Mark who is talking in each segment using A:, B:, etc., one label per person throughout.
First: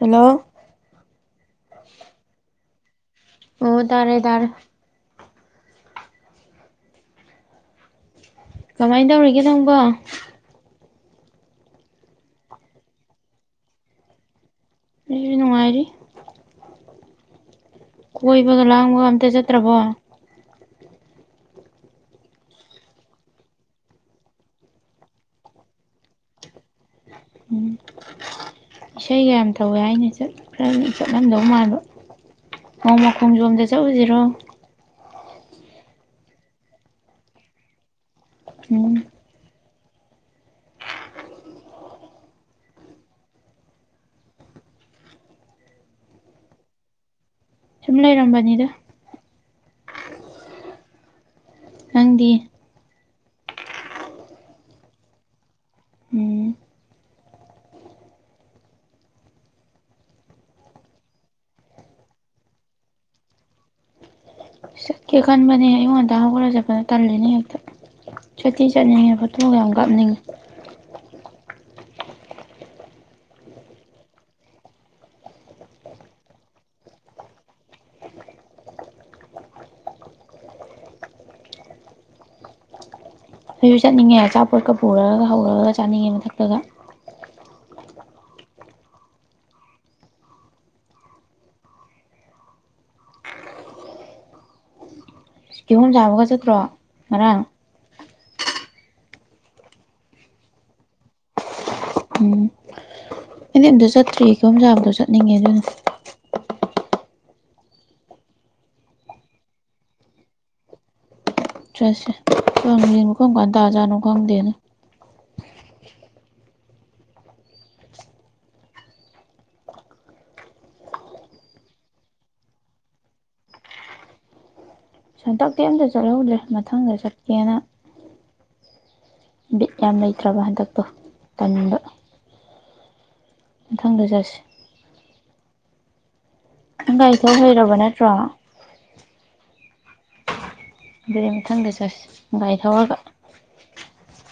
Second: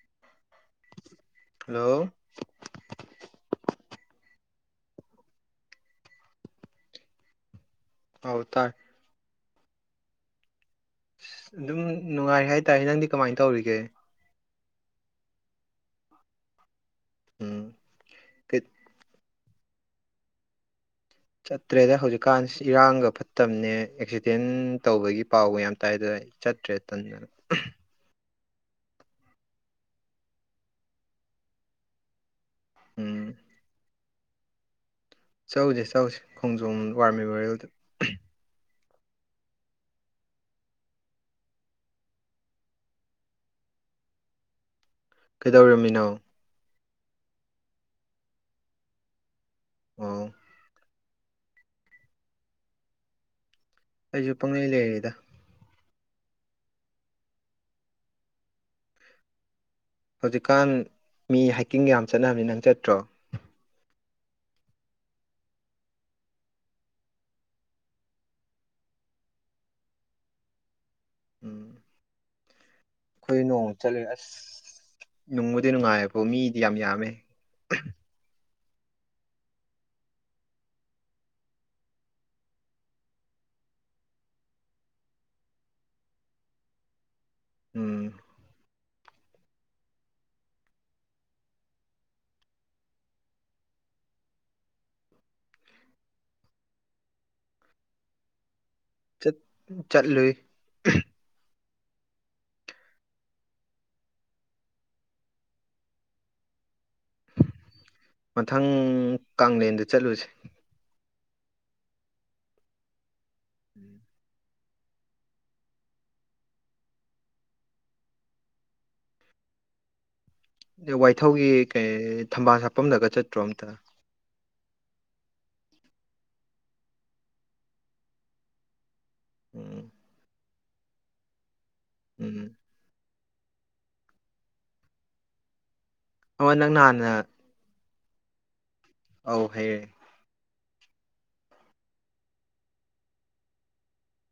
A: Hello.
B: Hello.
A: ꯑꯣ ꯇꯥꯔꯦ ꯇꯥꯔꯦ꯫
B: ꯍꯥꯎ ꯇꯥ꯫
A: ꯀꯃꯥꯏꯟ ꯇꯧꯔꯤꯒꯦ ꯅꯪꯕꯣ꯫
B: ꯑꯁ ꯑꯗꯨꯝ ꯅꯨꯡꯉꯥꯏꯔꯤ ꯍꯥꯏꯇꯥꯔꯦ ꯅꯪꯗꯤ ꯀꯃꯥꯏꯟ ꯇꯧꯔꯤꯒꯦ꯫
A: ꯍꯧꯁꯨ ꯅꯨꯡꯉꯥꯏꯔꯤ꯫
B: ꯎꯝ
A: ꯀꯣꯏꯕꯒ
B: ꯀꯩ-
A: ꯂꯥꯡꯕꯒ ꯑꯝꯇ ꯆꯠꯇ꯭ꯔꯕꯣ꯫
B: ꯆꯠꯇ꯭ꯔꯦꯗ ꯍꯧꯖꯤꯛꯀꯥꯟꯁꯤ ꯏꯔꯥꯡꯒ ꯐꯠꯇꯕꯅꯦ ꯑꯦꯛꯁꯤꯗꯦꯟ ꯇꯧꯕꯒꯤ ꯄꯥꯎꯒ ꯌꯥꯝ ꯇꯥꯏ ꯑꯗꯨꯅ ꯑꯩ꯫ ꯆꯠꯇꯔ꯭ꯦ ꯇꯟꯗꯅ꯫
A: ꯎꯝ ꯏꯁꯩꯒ ꯌꯥꯝ ꯇꯧꯋꯦ ꯍꯥꯏꯅꯦ ꯆꯠ ꯈ꯭ꯔꯅꯤ ꯆꯠꯂꯝꯗꯧ ꯃꯥꯟꯕ꯫ ꯅꯣꯡꯃ
B: ꯎꯝ
A: ꯈꯣꯝꯖꯣꯝꯗ ꯆꯠꯂꯨꯁꯤꯔꯣ꯫
B: ꯆꯥꯎꯁꯦ ꯆꯥꯎꯁꯦ ꯈꯣꯡꯖꯣꯝ ꯋꯥꯔ ꯃꯦꯃꯣꯔꯤꯌꯦꯜꯗ꯫
A: ꯎꯝ꯫
B: ꯀꯩꯗꯧꯔꯝꯃꯤꯅꯣ꯫
A: ꯁꯨꯝ ꯂꯩꯔꯝꯕꯅꯤꯗ꯫
B: ꯎꯝ
A: ꯅꯪꯗꯤ
B: ꯑꯩꯁꯨ ꯄꯪꯂꯪꯂꯩ ꯂꯩꯔꯤꯗ
A: ꯎꯝ
B: ꯍꯧꯖꯤꯛꯀꯥꯟ ꯃꯤ ꯍꯥꯏꯀꯤꯡꯒ ꯌꯥꯝ ꯆꯠꯅꯕꯅꯤ ꯅꯪ ꯆꯠꯇ꯭ꯔꯣ
A: ꯆꯠꯀꯦ ꯈꯟꯕꯅꯦ ꯑꯩꯉꯣꯟꯗ ꯍꯧꯒꯠꯂꯒ ꯆꯠꯄꯅ ꯇꯜꯜꯂꯤꯅꯦ ꯍꯦꯛꯇ ꯁꯇꯤ ꯆꯠꯅꯤꯡꯉꯦ ꯐꯣꯇꯣ ꯀ ꯌꯥꯝ ꯀꯥꯞꯅꯤꯡꯉꯦ
B: ꯎꯝ ꯑꯩꯈꯣꯏ ꯅꯣꯡꯃ ꯆꯠꯂꯨꯦ ꯑꯁ ꯅꯨꯡꯕꯨꯗꯤ ꯅꯨꯡꯉꯥꯏꯌꯦꯕꯣ ꯃꯤꯗꯤ ꯌꯥꯝ ꯌꯥꯝꯃꯦ
A: ꯑꯩꯣꯏꯁꯨ ꯆꯠꯅꯤꯡꯉꯦ ꯑꯆꯥꯄꯣꯠꯀ ꯄꯨꯔꯒ ꯍꯧꯔꯒ ꯆꯥꯅꯤꯡꯉꯦ ꯃꯊꯛꯇꯒ
B: ꯎꯝ
A: ꯀꯤꯍꯣꯝ ꯆꯥꯕꯒ ꯆꯠꯇ꯭ꯔꯣ ꯉꯔꯥꯡ꯫
B: ꯆꯠꯂꯨꯏ꯫
A: ꯎꯝ ꯑꯩꯗꯤ ꯑꯝꯇ ꯆꯠꯇ꯭ꯔꯤ ꯏꯈꯣ ꯆꯥꯕꯗꯣ ꯆꯠꯅꯤꯡꯉꯦ ꯑꯗꯨꯅ꯫
B: ꯃꯊꯪ ꯀꯥꯡꯂꯦꯟꯗ ꯆꯠꯂꯨꯁꯤ꯫
A: ꯆꯠꯁꯦ ꯀꯥꯡꯂꯦꯟꯕꯨ ꯀꯝꯀꯥꯟ
B: ꯎꯝ
A: ꯇꯥꯖꯥꯠꯅꯣ ꯈꯪꯗꯦꯅꯦ꯫
B: ꯋꯥꯏꯊꯧꯒꯤ ꯀꯩ ꯊꯝꯕꯥꯜ ꯁꯥꯐꯝꯗꯒ ꯆꯠꯇ꯭ꯔꯣ ꯑꯝꯇ꯫
A: ꯁꯟꯇꯛꯇꯤ ꯑꯝꯇ ꯆꯠꯍꯧꯗ꯭ꯔꯦ ꯃꯊꯪꯗ ꯆꯠꯀꯦꯅ꯫ ꯕꯤꯠ
B: ꯎꯝ
A: ꯌꯥꯝ ꯂꯩꯇ꯭ꯔꯕ ꯍꯟꯗꯛꯇꯣ ꯇꯟꯕ꯫
B: ꯎꯝ꯫
A: ꯃꯊꯪꯗ ꯆꯠꯁꯤ꯫
B: ꯑꯃ
A: ꯅꯪ
B: ꯅꯍꯥꯟꯅ
A: ꯒꯥꯔꯤ ꯊꯧ ꯍꯩꯔꯕ ꯅꯠꯇ꯭ꯔꯣ꯫
B: ꯑꯧ ꯍꯥꯏꯌꯦ
A: ꯑꯗꯨꯗ ꯃꯊꯪꯗ ꯆꯖꯁ ꯒꯥꯏ ꯊꯧꯔꯒ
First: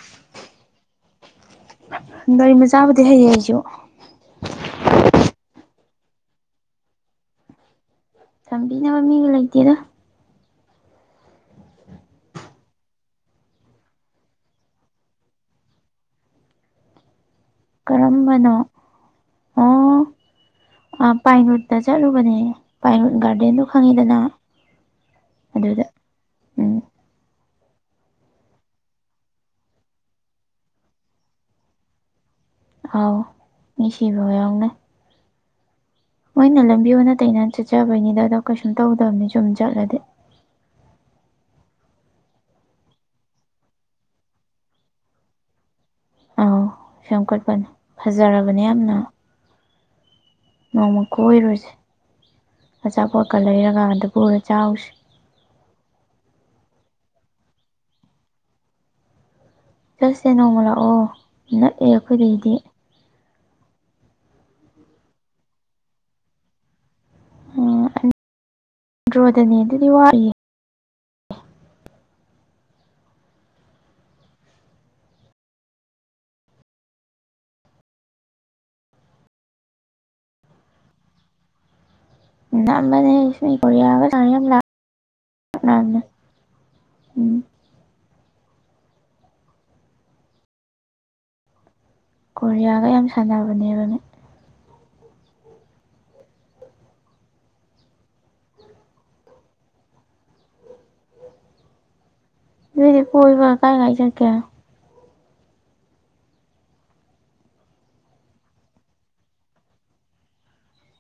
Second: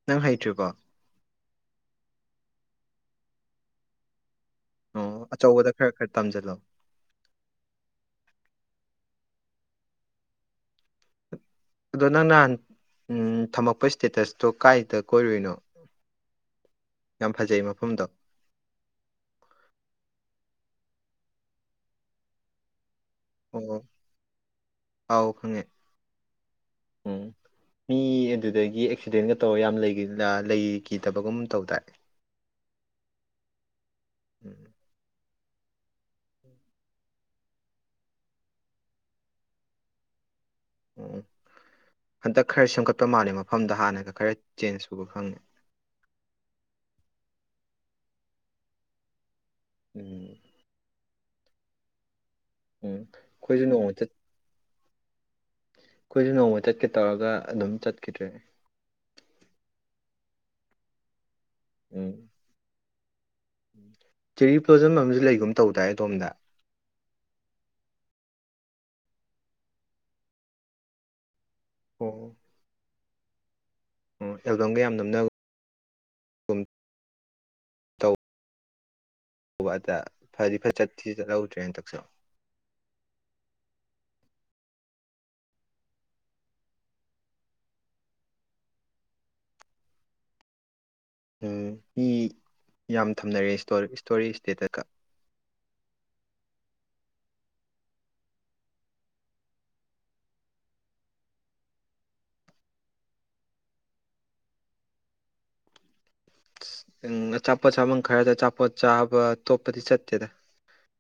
B: ꯅꯪ ꯍꯩꯇꯨꯀꯣ
A: ꯒꯥꯔꯤꯃꯆꯥꯕꯨꯗꯤ ꯍꯩꯌꯦ ꯑꯩꯁꯨ
B: ꯑꯣ ꯑꯆꯧꯕꯗ ꯈꯔ ꯈꯔ ꯇꯝꯖꯜꯂꯣ
A: ꯕꯤ ꯃꯃꯤꯒ ꯂꯩꯇꯔꯥ
B: ꯑꯗꯣ ꯅꯪ ꯅꯍꯥꯟ ꯊꯝꯃꯛꯄ ꯏꯁꯇꯦꯇꯁꯇꯣ ꯀꯥꯏꯗ ꯀꯣꯏꯔꯨꯏꯅꯣ ꯌꯥꯝ ꯐꯖꯩ ꯃꯐꯝꯗꯣ
A: ꯑꯝꯕꯅꯣ ꯑꯣ ꯄꯥꯏꯔꯨꯠꯇ ꯆꯠꯂꯨꯕꯅꯦ ꯄꯥꯏ ꯒꯥꯔꯗꯦꯟꯗꯣ
B: ꯑꯣ
A: ꯈꯪꯉꯤꯗꯅ
B: ꯑꯥꯎ ꯈꯪꯉꯦ
A: ꯑꯗꯨꯗ ꯎꯝ
B: ꯎꯝ ꯃꯤ ꯑꯗꯨꯗꯒꯤ ꯑꯦꯛꯁꯤꯗꯦꯟꯒ ꯇꯧꯔꯒ ꯌꯥꯝ ꯂꯩꯈꯤꯗꯕꯒꯨꯝ ꯇꯧꯗꯥ
A: ꯑꯥꯎ ꯃꯤꯁꯤꯕꯅ
B: ꯎꯝ
A: ꯃꯣꯏꯅ ꯂꯝꯕꯤ ꯑꯣꯗ ꯇꯩꯅ ꯆꯠꯆꯕꯩꯅꯤꯗ ꯑꯗꯣ ꯀꯩꯁꯨꯝ ꯇꯧꯗꯕꯅꯤ ꯁꯨꯝ ꯆꯠꯂꯗꯤ
B: ꯎꯝ ꯍꯟꯗꯛ ꯈꯔ ꯁꯦꯝꯒꯠꯄ ꯃꯥꯜꯂꯦ ꯃꯐꯝꯗ ꯍꯥꯟꯅꯒ ꯈꯔ ꯆꯦꯟꯖ ꯁꯨꯕ ꯈꯪꯉꯦ
A: ꯁꯦꯝꯒꯠꯄꯅꯤ ꯐꯖꯔꯕꯅꯦ ꯌꯥꯝꯅ
B: ꯎꯝ
A: ꯅꯣꯡꯃ ꯀꯣꯏꯔꯨꯁꯦ
B: ꯎꯝ
A: ꯑꯆꯥꯄꯣꯠꯀ
B: ꯑꯩꯈꯣꯏꯁꯨ ꯅꯣꯡꯃ
A: ꯂꯩꯔꯒꯗ
B: ꯆꯠ
A: ꯄꯨꯔ ꯆꯥꯎꯁꯤ
B: ꯑꯩꯈꯣꯏꯁꯨ ꯅꯣꯡꯃ ꯆꯠꯀꯦ ꯇꯧꯔꯒ ꯑꯗꯨꯝ ꯆꯠꯈꯤꯗ꯭ꯔꯦ
A: ꯆꯠꯁꯦ ꯅꯣꯡꯃ ꯂꯥꯛꯑꯣ ꯅꯛꯑꯦ
B: ꯎꯝ
A: ꯑꯩꯈꯣꯏꯗꯒꯤꯗꯤ
B: ꯆꯦꯔꯤ ꯄ꯭ꯂꯣꯖꯝ ꯑꯃꯁꯨ ꯂꯩꯒꯨꯝ ꯇꯧꯗꯥꯏ ꯑꯗꯣꯝꯗ
A: ꯎ ꯗ꯭ꯔꯣꯗꯅꯦ ꯑꯗꯨꯗꯤ ꯋꯥꯌꯦꯦ
B: ꯑꯣꯝ ꯎ ꯑꯦꯜꯕꯝꯒ ꯌꯥꯝ ꯅꯝꯅꯕ ꯇꯧ ꯍ ꯑꯗ ꯐꯗꯤ ꯐ ꯆꯠꯁꯤ ꯆꯠꯍꯧꯗ꯭ꯔꯦꯅ ꯇꯛꯁꯂꯣ
A: ꯝꯕꯅꯦꯕ ꯇ ꯂ [unintelligible]
B: ꯎꯝ ꯃꯤ
A: ꯀꯣꯔꯤꯌꯥꯒ
B: ꯌꯥꯝ ꯊꯝꯅꯔꯦ
A: ꯁꯥꯟꯅꯕꯅꯦꯕ ꯅꯣꯏ
B: ꯏꯁꯇꯣꯔꯦꯖꯇꯦꯗꯀ
A: ꯅꯣꯏꯗꯤ ꯀꯣꯏꯕ꯭ꯔ ꯀꯥꯏ ꯉꯥꯏ ꯆꯠꯀꯦ
B: ꯎ ꯑꯆꯥꯄꯣꯠ ꯆꯥꯃꯝ ꯈꯔꯗ ꯑꯆꯥꯄꯣꯠ ꯆꯥꯕ ꯑꯇꯣꯞꯄꯗꯤ ꯆꯠꯇꯦꯗ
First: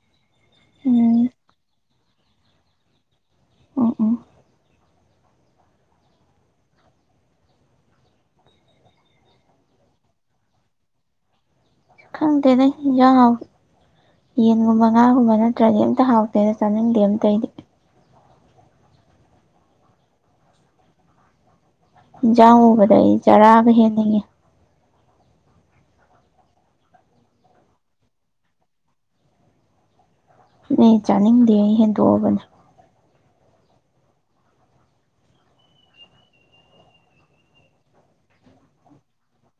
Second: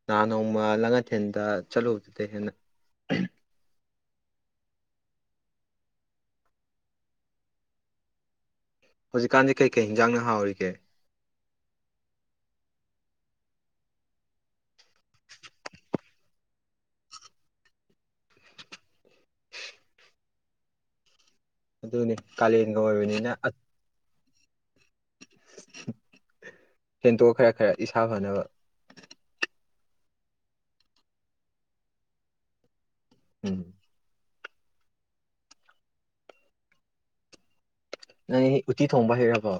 B: ꯅꯍꯥꯟ ꯅꯣꯡꯃ
A: ꯎꯝ
B: ꯂꯥꯡꯉꯊꯦꯟꯗ ꯆꯠꯂꯨꯕꯗꯨꯗ ꯍꯦꯟꯅ
A: ꯎꯝ ꯎꯝ
B: ꯍꯧꯖꯤꯛꯀꯥꯟꯗꯤ ꯀꯩ ꯀꯩ ꯍꯤꯟꯖꯥꯡꯅ ꯍꯥꯎꯔꯤꯒꯦ
A: ꯈꯪꯗꯅꯦ ꯌꯥ ꯌꯦꯟꯒꯨꯝꯕ ꯉꯥꯒꯨꯝꯕ ꯅꯠꯇ꯭ꯔꯗꯤ ꯑꯝꯇ ꯍꯥꯎꯇꯦꯗ ꯆꯥꯅꯤꯡꯗꯦ ꯑꯝꯇꯩꯗꯤ
B: ꯑꯗꯨꯅꯤ
A: ꯌꯦꯟꯁꯥꯡ
B: ꯀꯥꯂꯦꯟꯒ
A: ꯎꯕꯗ ꯑꯩ
B: ꯑꯣꯏꯕꯅꯤꯅ
A: ꯆꯥꯔꯥꯒ ꯍꯦꯟꯅꯤꯡꯉꯦ
B: ꯍꯦꯟꯇꯣꯛ ꯈꯔ ꯈꯔ ꯏꯁꯥ ꯐꯅꯕ
A: ꯅ ꯆꯅꯤꯡꯗꯍꯦ ꯗꯣꯕꯅꯦ
B: ꯎꯝ ꯅꯪ ꯎꯇꯤ ꯊꯣꯡꯕ ꯍꯩꯔꯕꯣ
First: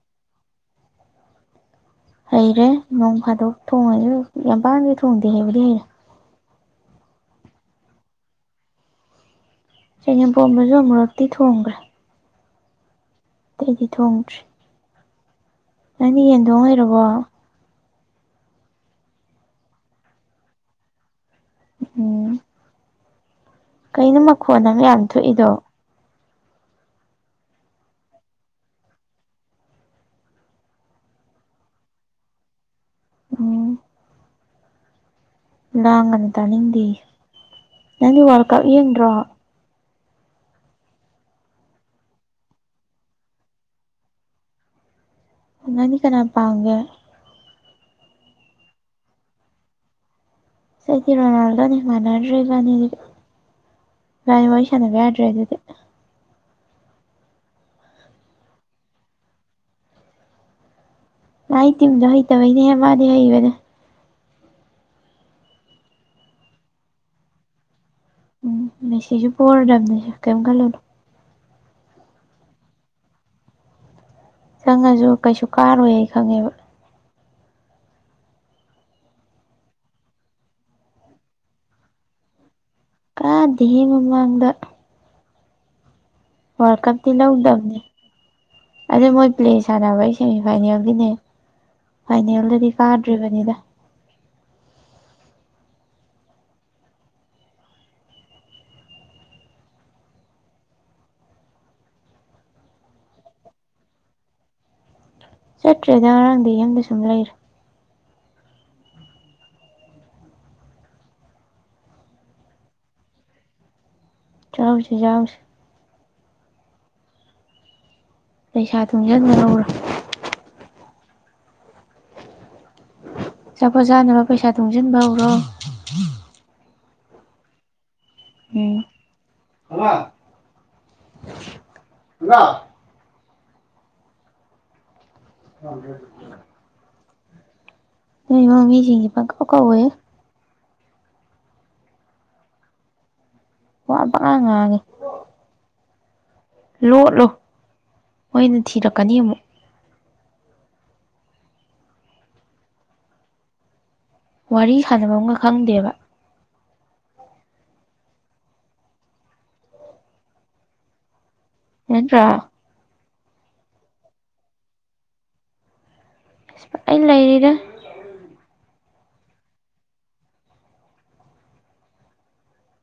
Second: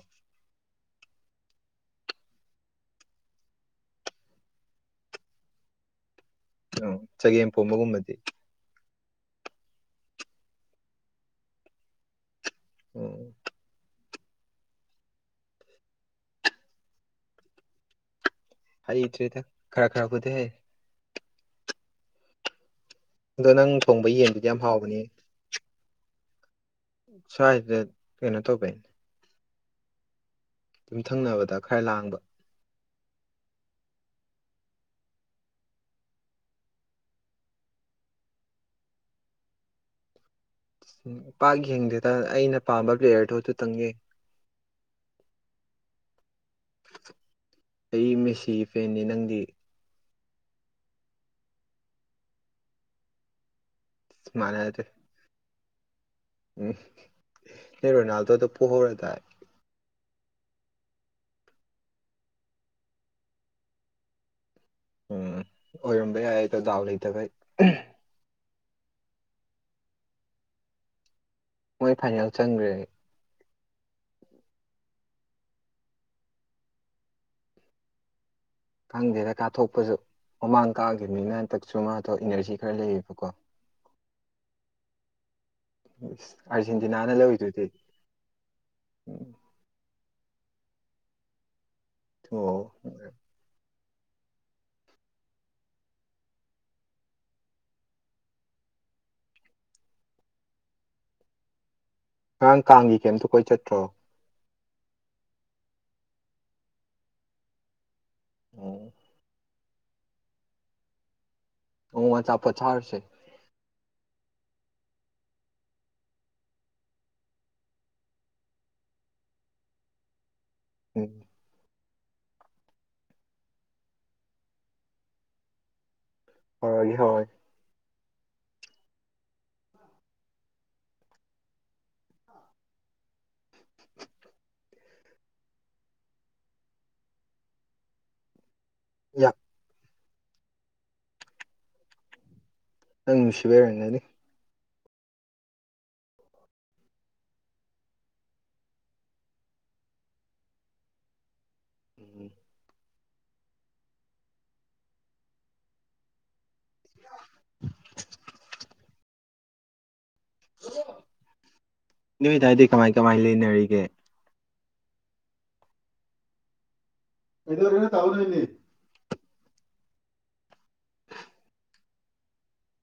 A: ꯍꯩꯔꯦ ꯅꯣꯡ ꯐꯥꯗꯣꯛ ꯊꯣꯡꯉꯁꯨ ꯌꯥꯝ ꯄꯥꯝꯗꯤ ꯊꯣꯡꯗꯦ ꯍꯩꯕꯗꯤ ꯍꯩꯔꯦ
B: ꯎ ꯆꯒꯦꯝ ꯐꯣꯝꯕꯒꯨꯝꯕꯗꯤ
A: ꯆꯦꯡꯉꯦꯝꯄꯣꯝꯕꯁꯨ ꯑꯃꯨꯨꯔꯛꯇꯤ ꯊꯣꯡꯈ꯭ꯔꯦ
B: ꯎꯝ
A: ꯑꯇꯩꯗꯤ ꯊꯣꯡꯗ꯭ꯔꯤ ꯅꯪꯅꯦ ꯌꯦꯟꯗꯣꯡ ꯑꯣꯏꯔꯕꯣ
B: ꯍꯩꯇ꯭ꯔꯦꯗ ꯈꯔ ꯈꯔ ꯈꯨꯗꯤ ꯍꯥꯏꯩ
A: ꯎꯝ
B: ꯑꯗꯣ ꯅꯪ ꯊꯣꯡꯕ
A: ꯀꯩꯅꯣ
B: ꯌꯦꯟꯗꯨꯗꯤ ꯌꯥꯝ
A: ꯃꯈꯣꯟ ꯑꯃ
B: ꯍꯥꯎꯕꯅꯦ
A: ꯊꯣꯛꯏꯗꯣ
B: ꯁ꯭ꯋꯥꯏꯁꯗ ꯀꯩꯅꯣ ꯇꯧꯕꯩꯅꯦ ꯌꯨꯝꯊꯪꯅꯕꯗ ꯈꯔ ꯂꯥꯡꯕ
A: ꯎꯝ ꯂ ꯉꯅꯤ ꯇꯅꯤꯡꯗꯤ ꯅꯅꯤ ꯋꯥꯂ ꯀꯞ ꯌꯦ꯭ꯔꯣ
B: ꯎ ꯄꯥꯛ ꯌꯦꯡꯗꯦꯗ ꯑꯩꯅ ꯄꯥꯝꯕ ꯄ꯭ꯂꯦꯌꯔꯗꯨꯣ ꯑꯗꯨꯇꯪꯌꯦ
A: ꯉꯅꯤ ꯀꯅ ꯄꯒ
B: ꯑꯩ ꯃꯦꯁꯤꯒꯤ ꯐꯦꯟꯅꯤ ꯅꯪꯗꯤ
A: ꯁꯤꯗꯤ ꯔꯣꯅꯥꯜꯗꯣꯅꯤ ꯃꯥꯟꯅꯗ꯭ꯔꯦ ꯔꯅꯤ ꯔꯅꯤ ꯋꯥꯔꯤ ꯋꯥꯔꯤ
B: ꯃꯥꯟꯅꯗ꯭ꯔꯦ
A: ꯁꯥꯟꯅꯅꯕ ꯌꯥ [inaudible]
B: ꯎꯝ ꯅ ꯔꯣꯅꯥꯜꯗꯣꯗ ꯄꯨꯍꯧꯔꯗꯥꯏ
A: ꯃꯥꯥꯏ ꯇꯤꯝꯗꯣ ꯍꯩꯇꯕꯩꯅꯦꯍꯦ ꯃꯥꯗꯤ ꯍꯩꯕꯅꯦ
B: ꯎꯝ ꯑꯣꯏꯔꯝꯕ ꯌꯥꯏ ꯑꯗ ꯗꯥꯎ ꯂꯩꯇꯕ
A: ꯎꯝ ꯂꯩ ꯁꯤꯁꯨ ꯄꯔꯗꯕꯅꯦꯁꯨ ꯀꯩꯝ ꯈꯜꯂꯨꯅꯨ
B: ꯃꯣꯏ ꯐꯥꯏꯅꯦꯜ ꯆꯪꯈ꯭ꯔꯦ
A: ꯆꯪꯉꯁꯨ ꯀꯩꯁꯨ ꯀꯥꯔꯣꯏ ꯈꯪꯉꯦꯕ
B: ꯈꯪꯗꯦꯗ ꯀꯥꯞꯊꯣꯛꯄꯁꯨ ꯃꯃꯥꯡ ꯀꯥꯈꯤꯕꯅꯤꯅ ꯍꯟꯗꯛꯁꯨ ꯃꯥꯊ ꯏꯅꯔꯖꯤ ꯈꯔ ꯂꯩꯌꯦꯕꯀꯣ
A: ꯀꯥꯗꯉꯦ ꯃꯃꯥꯡꯗ
B: ꯑꯁ
A: ꯋꯥꯔꯜ ꯀꯞꯇꯤ ꯂꯧꯗꯕꯅꯦ ꯑꯗꯩ ꯃꯣꯏ ꯄ꯭ꯂꯦ ꯁꯥꯟꯅꯕꯩꯁ ꯁꯦꯃꯤꯐꯥꯏꯅꯦꯜꯒꯤꯅꯦ
B: ꯑꯣ
A: ꯐꯥꯏꯅꯦꯜꯗꯗꯤ ꯀꯥꯗ꯭ꯔꯤꯕꯅꯤꯗ
B: ꯉꯔꯥꯡ ꯀꯥꯡꯒꯤ ꯀꯩꯝꯇ ꯀꯣꯏ ꯆꯠꯇ꯭ꯔꯣ
A: ꯆꯠꯇ꯭ꯔꯦꯗ ꯉꯔꯥꯡꯗꯤ ꯌꯨꯝꯗ ꯁꯨꯝ ꯂꯩꯔꯣ
B: ꯑꯣꯝ ꯑꯣ ꯋꯥ ꯆꯥꯄ ꯆꯥꯔꯁꯦ
A: ꯆꯥꯎꯝꯁꯤ ꯌꯥꯎꯁꯦ ꯄꯩꯁꯥ ꯇꯨꯡꯁꯤꯟꯕ ꯂꯧꯔ
B: ꯎꯝ
A: ꯆꯖꯄꯣꯠ ꯆꯥꯅꯕ ꯄꯩꯁꯥ ꯇꯨꯡꯁꯤꯟꯕ ꯍꯧꯔꯣ
B: ꯍꯣꯏ ꯍꯣꯏ
A: [unintelligible] [unintelligible] ꯅ ꯃꯝꯃꯤꯁꯤꯡꯒꯤ ꯄ
B: ꯌꯥꯝ
A: ꯀꯣ ꯀꯧꯌ
B: ꯅꯪ ꯅꯨꯡꯁꯤꯕꯦꯔ ꯍꯥꯏꯅꯤ
A: ꯑꯥꯡꯉꯥꯡꯉꯦ ꯂꯣꯠꯂꯣ ꯃꯣꯏꯅ ꯊꯤꯔꯛꯀꯅꯤ ꯑꯃꯨꯛ
B: ꯎꯝ
A: ꯋꯥꯔꯤ ꯁꯥꯟꯅꯕ ꯑꯃꯒ ꯈꯪꯗꯦꯕ
B: [inaudible] ꯅꯨꯣꯏ
A: ꯅꯠꯇ꯭ꯔꯥ
B: ꯇ ꯍꯥꯏꯗꯤ ꯀꯃꯥꯏ ꯀꯃꯥꯏ ꯂꯩꯅꯦꯒ
A: ꯑꯩꯅ ꯂꯩꯔꯤ
B: ꯑꯦꯩꯅꯔ ꯇꯥꯎꯟ ꯂꯩꯅꯤ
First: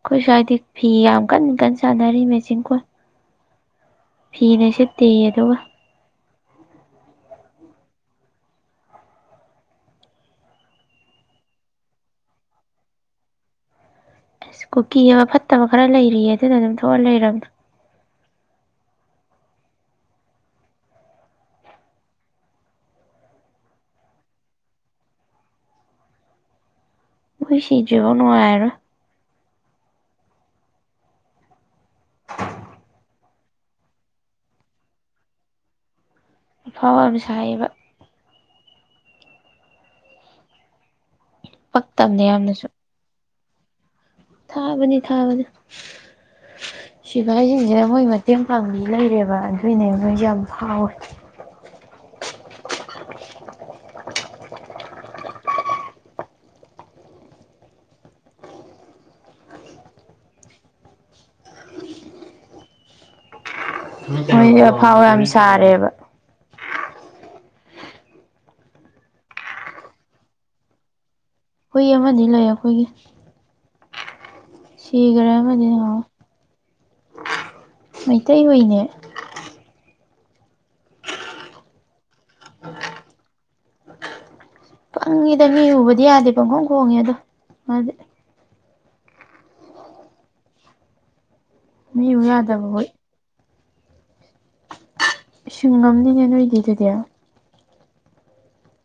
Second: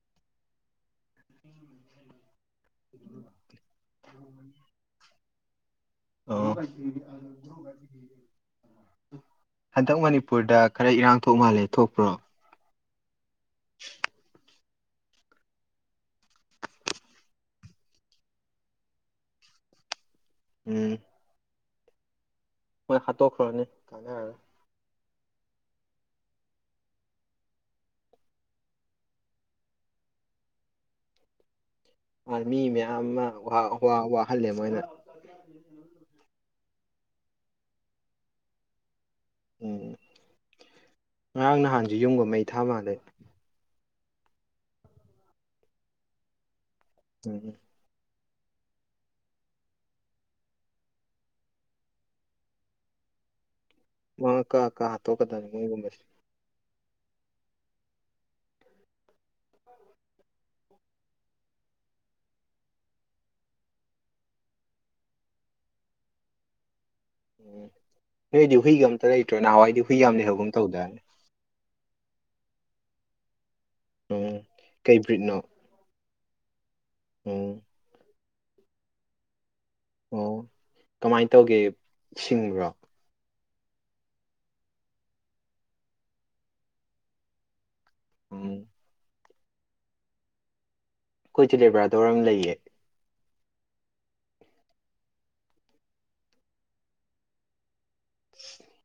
A: ꯑꯩꯈꯣꯏ ꯁ꯭ ꯍꯥꯏꯏꯗꯤ ꯐꯤ ꯌꯥꯝ ꯀꯟ ꯀꯟꯅ ꯁꯥꯟꯅꯔꯤ ꯃꯦꯆꯤꯡ ꯀꯣ
B: [unintelligible]
A: ꯐꯤꯅꯁꯨꯠꯇꯦ ꯑꯗꯨꯒ
B: [inaudible] ꯍꯟꯗꯛ ꯃꯅꯤꯄꯨꯔꯗ ꯈꯔ ꯏꯔꯥꯡ ꯊꯣꯛ ꯃꯥꯜꯂꯦ ꯊꯣꯛꯄ꯭ꯔꯣ
A: ꯑꯁ ꯀꯨꯀꯤ ꯑꯃ ꯐꯠꯇꯕ ꯈꯔ ꯂꯩꯔꯤꯌꯦ ꯑꯗꯨꯅ ꯑꯗꯨꯝ ꯊꯣꯛꯑ ꯂꯩꯔꯕꯗꯣ
B: ꯎꯝ ꯃꯣꯏ ꯍꯥꯠꯇꯣꯛꯈ꯭ꯔꯅꯤ ꯀꯥꯟꯅ ꯍꯥꯏꯔꯦ
A: ꯑꯩꯈꯣꯏ ꯁꯤꯗ꯭ꯔꯤꯐꯥꯎ ꯅꯨꯡꯉꯥꯏꯔꯣ
B: ꯃꯤ ꯃꯌꯥꯝ ꯑꯃ ꯋꯥꯍꯜꯂꯦ ꯃꯣꯏꯅ
A: ꯑꯐꯥꯎꯔꯝ ꯁꯥꯏꯌꯦꯕ
B: ꯎꯝ ꯉꯔꯥꯡ ꯅꯍꯥꯟꯁ
A: ꯄꯛꯇꯕꯅꯦ
B: ꯌꯨꯝꯒꯨꯝ ꯃꯩ ꯊꯥ
A: ꯌꯥꯝꯅꯁꯨ
B: ꯃꯥꯜꯗꯩ
A: ꯊꯥꯕꯅꯤ ꯊꯥꯕꯅꯤ
B: ꯎꯝ
A: ꯁꯤꯐꯥꯏꯁꯤꯡꯁꯤ ꯃꯣꯏ ꯃꯇꯦꯡ ꯄꯥꯡꯕꯤ ꯂꯩꯔꯦꯕ ꯑꯗꯨꯏꯅꯦ ꯃꯣꯏꯁꯨ ꯌꯥꯝ ꯍꯥꯎꯋꯦ
B: ꯑ ꯀꯥ ꯀꯥ ꯍꯥꯠꯇꯣꯛꯀꯗꯅꯤ ꯃꯣꯏꯒꯨꯝꯕꯁꯦ
A: ꯃꯣꯏ ꯑꯐꯥꯎ ꯌꯥꯝ ꯁꯥꯔꯦꯕ
B: ꯎꯝ ꯅꯣꯏꯗꯤ ꯍꯨꯏꯒ ꯑꯝꯇ ꯂꯩꯇ꯭ꯔꯣ ꯅꯍꯥꯟꯋꯥꯏꯗꯤ ꯍꯨꯏ ꯌꯥꯝ ꯑꯃ ꯂꯩ ꯍꯍꯧꯒꯨꯝ ꯑꯃ ꯇꯧꯗꯅꯤ
A: ꯍꯨꯏ ꯑꯃꯗꯤ ꯂꯩ ꯑꯩꯈꯣꯏꯒꯤ
B: ꯍ
A: ꯁꯤꯈ꯭ꯔꯦ ꯑꯃꯗꯤ ꯅꯪꯉꯣ
B: ꯎ
A: ꯃꯩꯇꯩ ꯍꯅꯦ
B: ꯑꯣ ꯀꯃꯥꯏꯅ ꯇꯧꯒꯦ ꯁꯤꯡꯕ꯭ꯔꯣ
A: ꯄꯪꯉꯤꯗ ꯃꯤ ꯌꯨꯕꯗꯤ ꯌꯥꯗꯦ ꯄꯪꯈꯣꯡ ꯈꯣꯡꯉꯦ ꯑꯗꯣꯗꯤ
B: ꯎꯝ ꯑꯩꯈꯣꯏꯗꯤ ꯕ꯭ꯔꯥꯗꯔ
A: ꯃꯤ ꯎ
B: ꯑꯃ ꯂꯩꯑꯌꯦ
A: ꯌꯥꯗꯕ ꯍꯨꯏ ꯁꯨꯡꯉꯝꯅꯤꯅꯦ ꯅꯣꯏꯗꯤ ꯑꯗꯨꯗꯤ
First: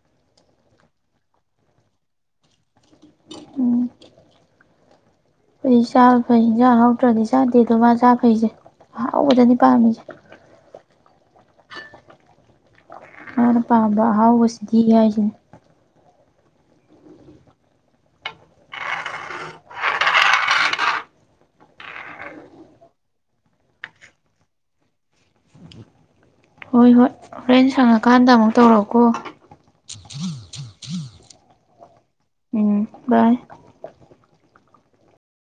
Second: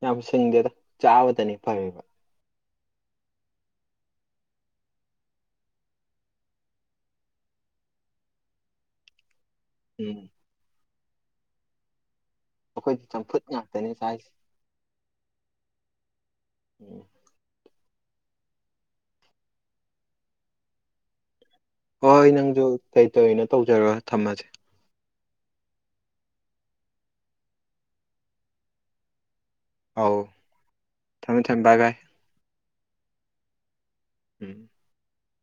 B: ꯌꯥꯝ ꯁꯪꯗꯦꯗ ꯆꯥꯕꯗꯅꯤ ꯐꯌꯦꯕ
A: ꯎꯝ ꯑꯩ ꯆꯥꯕ ꯐꯩ ꯍꯟꯖꯥꯡ ꯍꯥꯎꯗ꯭ꯔꯗꯤ ꯆꯥꯗꯦꯗꯣ ꯃꯥ ꯆꯥ ꯐꯩꯁꯦ ꯑꯍꯥꯎꯕꯗꯅꯤ ꯄꯥꯝꯃꯤꯁꯦ
B: ꯎꯝ ꯑꯩꯈꯣꯏ
A: ꯃꯥꯅ ꯄꯥꯝꯕ ꯑꯍꯥꯎꯕꯁꯤꯗꯤ ꯍꯥꯏꯁꯤꯅꯦ
B: [unintelligible] ꯍꯣꯏ ꯅꯪꯁꯨ ꯇꯇ ꯑꯣꯏꯅ ꯇꯧꯖꯔꯒ ꯊꯝꯃꯁꯦ
A: ꯍꯣꯏ ꯍꯣꯏ ꯍꯣꯔꯦꯟ ꯁꯪꯉꯀꯥꯟꯗ ꯑꯃꯨꯛ ꯇꯧꯔꯛꯀꯣ
B: ꯑꯧ ꯊꯝꯃꯦ ꯊꯝꯃꯦ ꯕꯥꯏ ꯕꯥꯏ
A: ꯎꯝ ꯕꯥꯏ
B: ꯎꯝ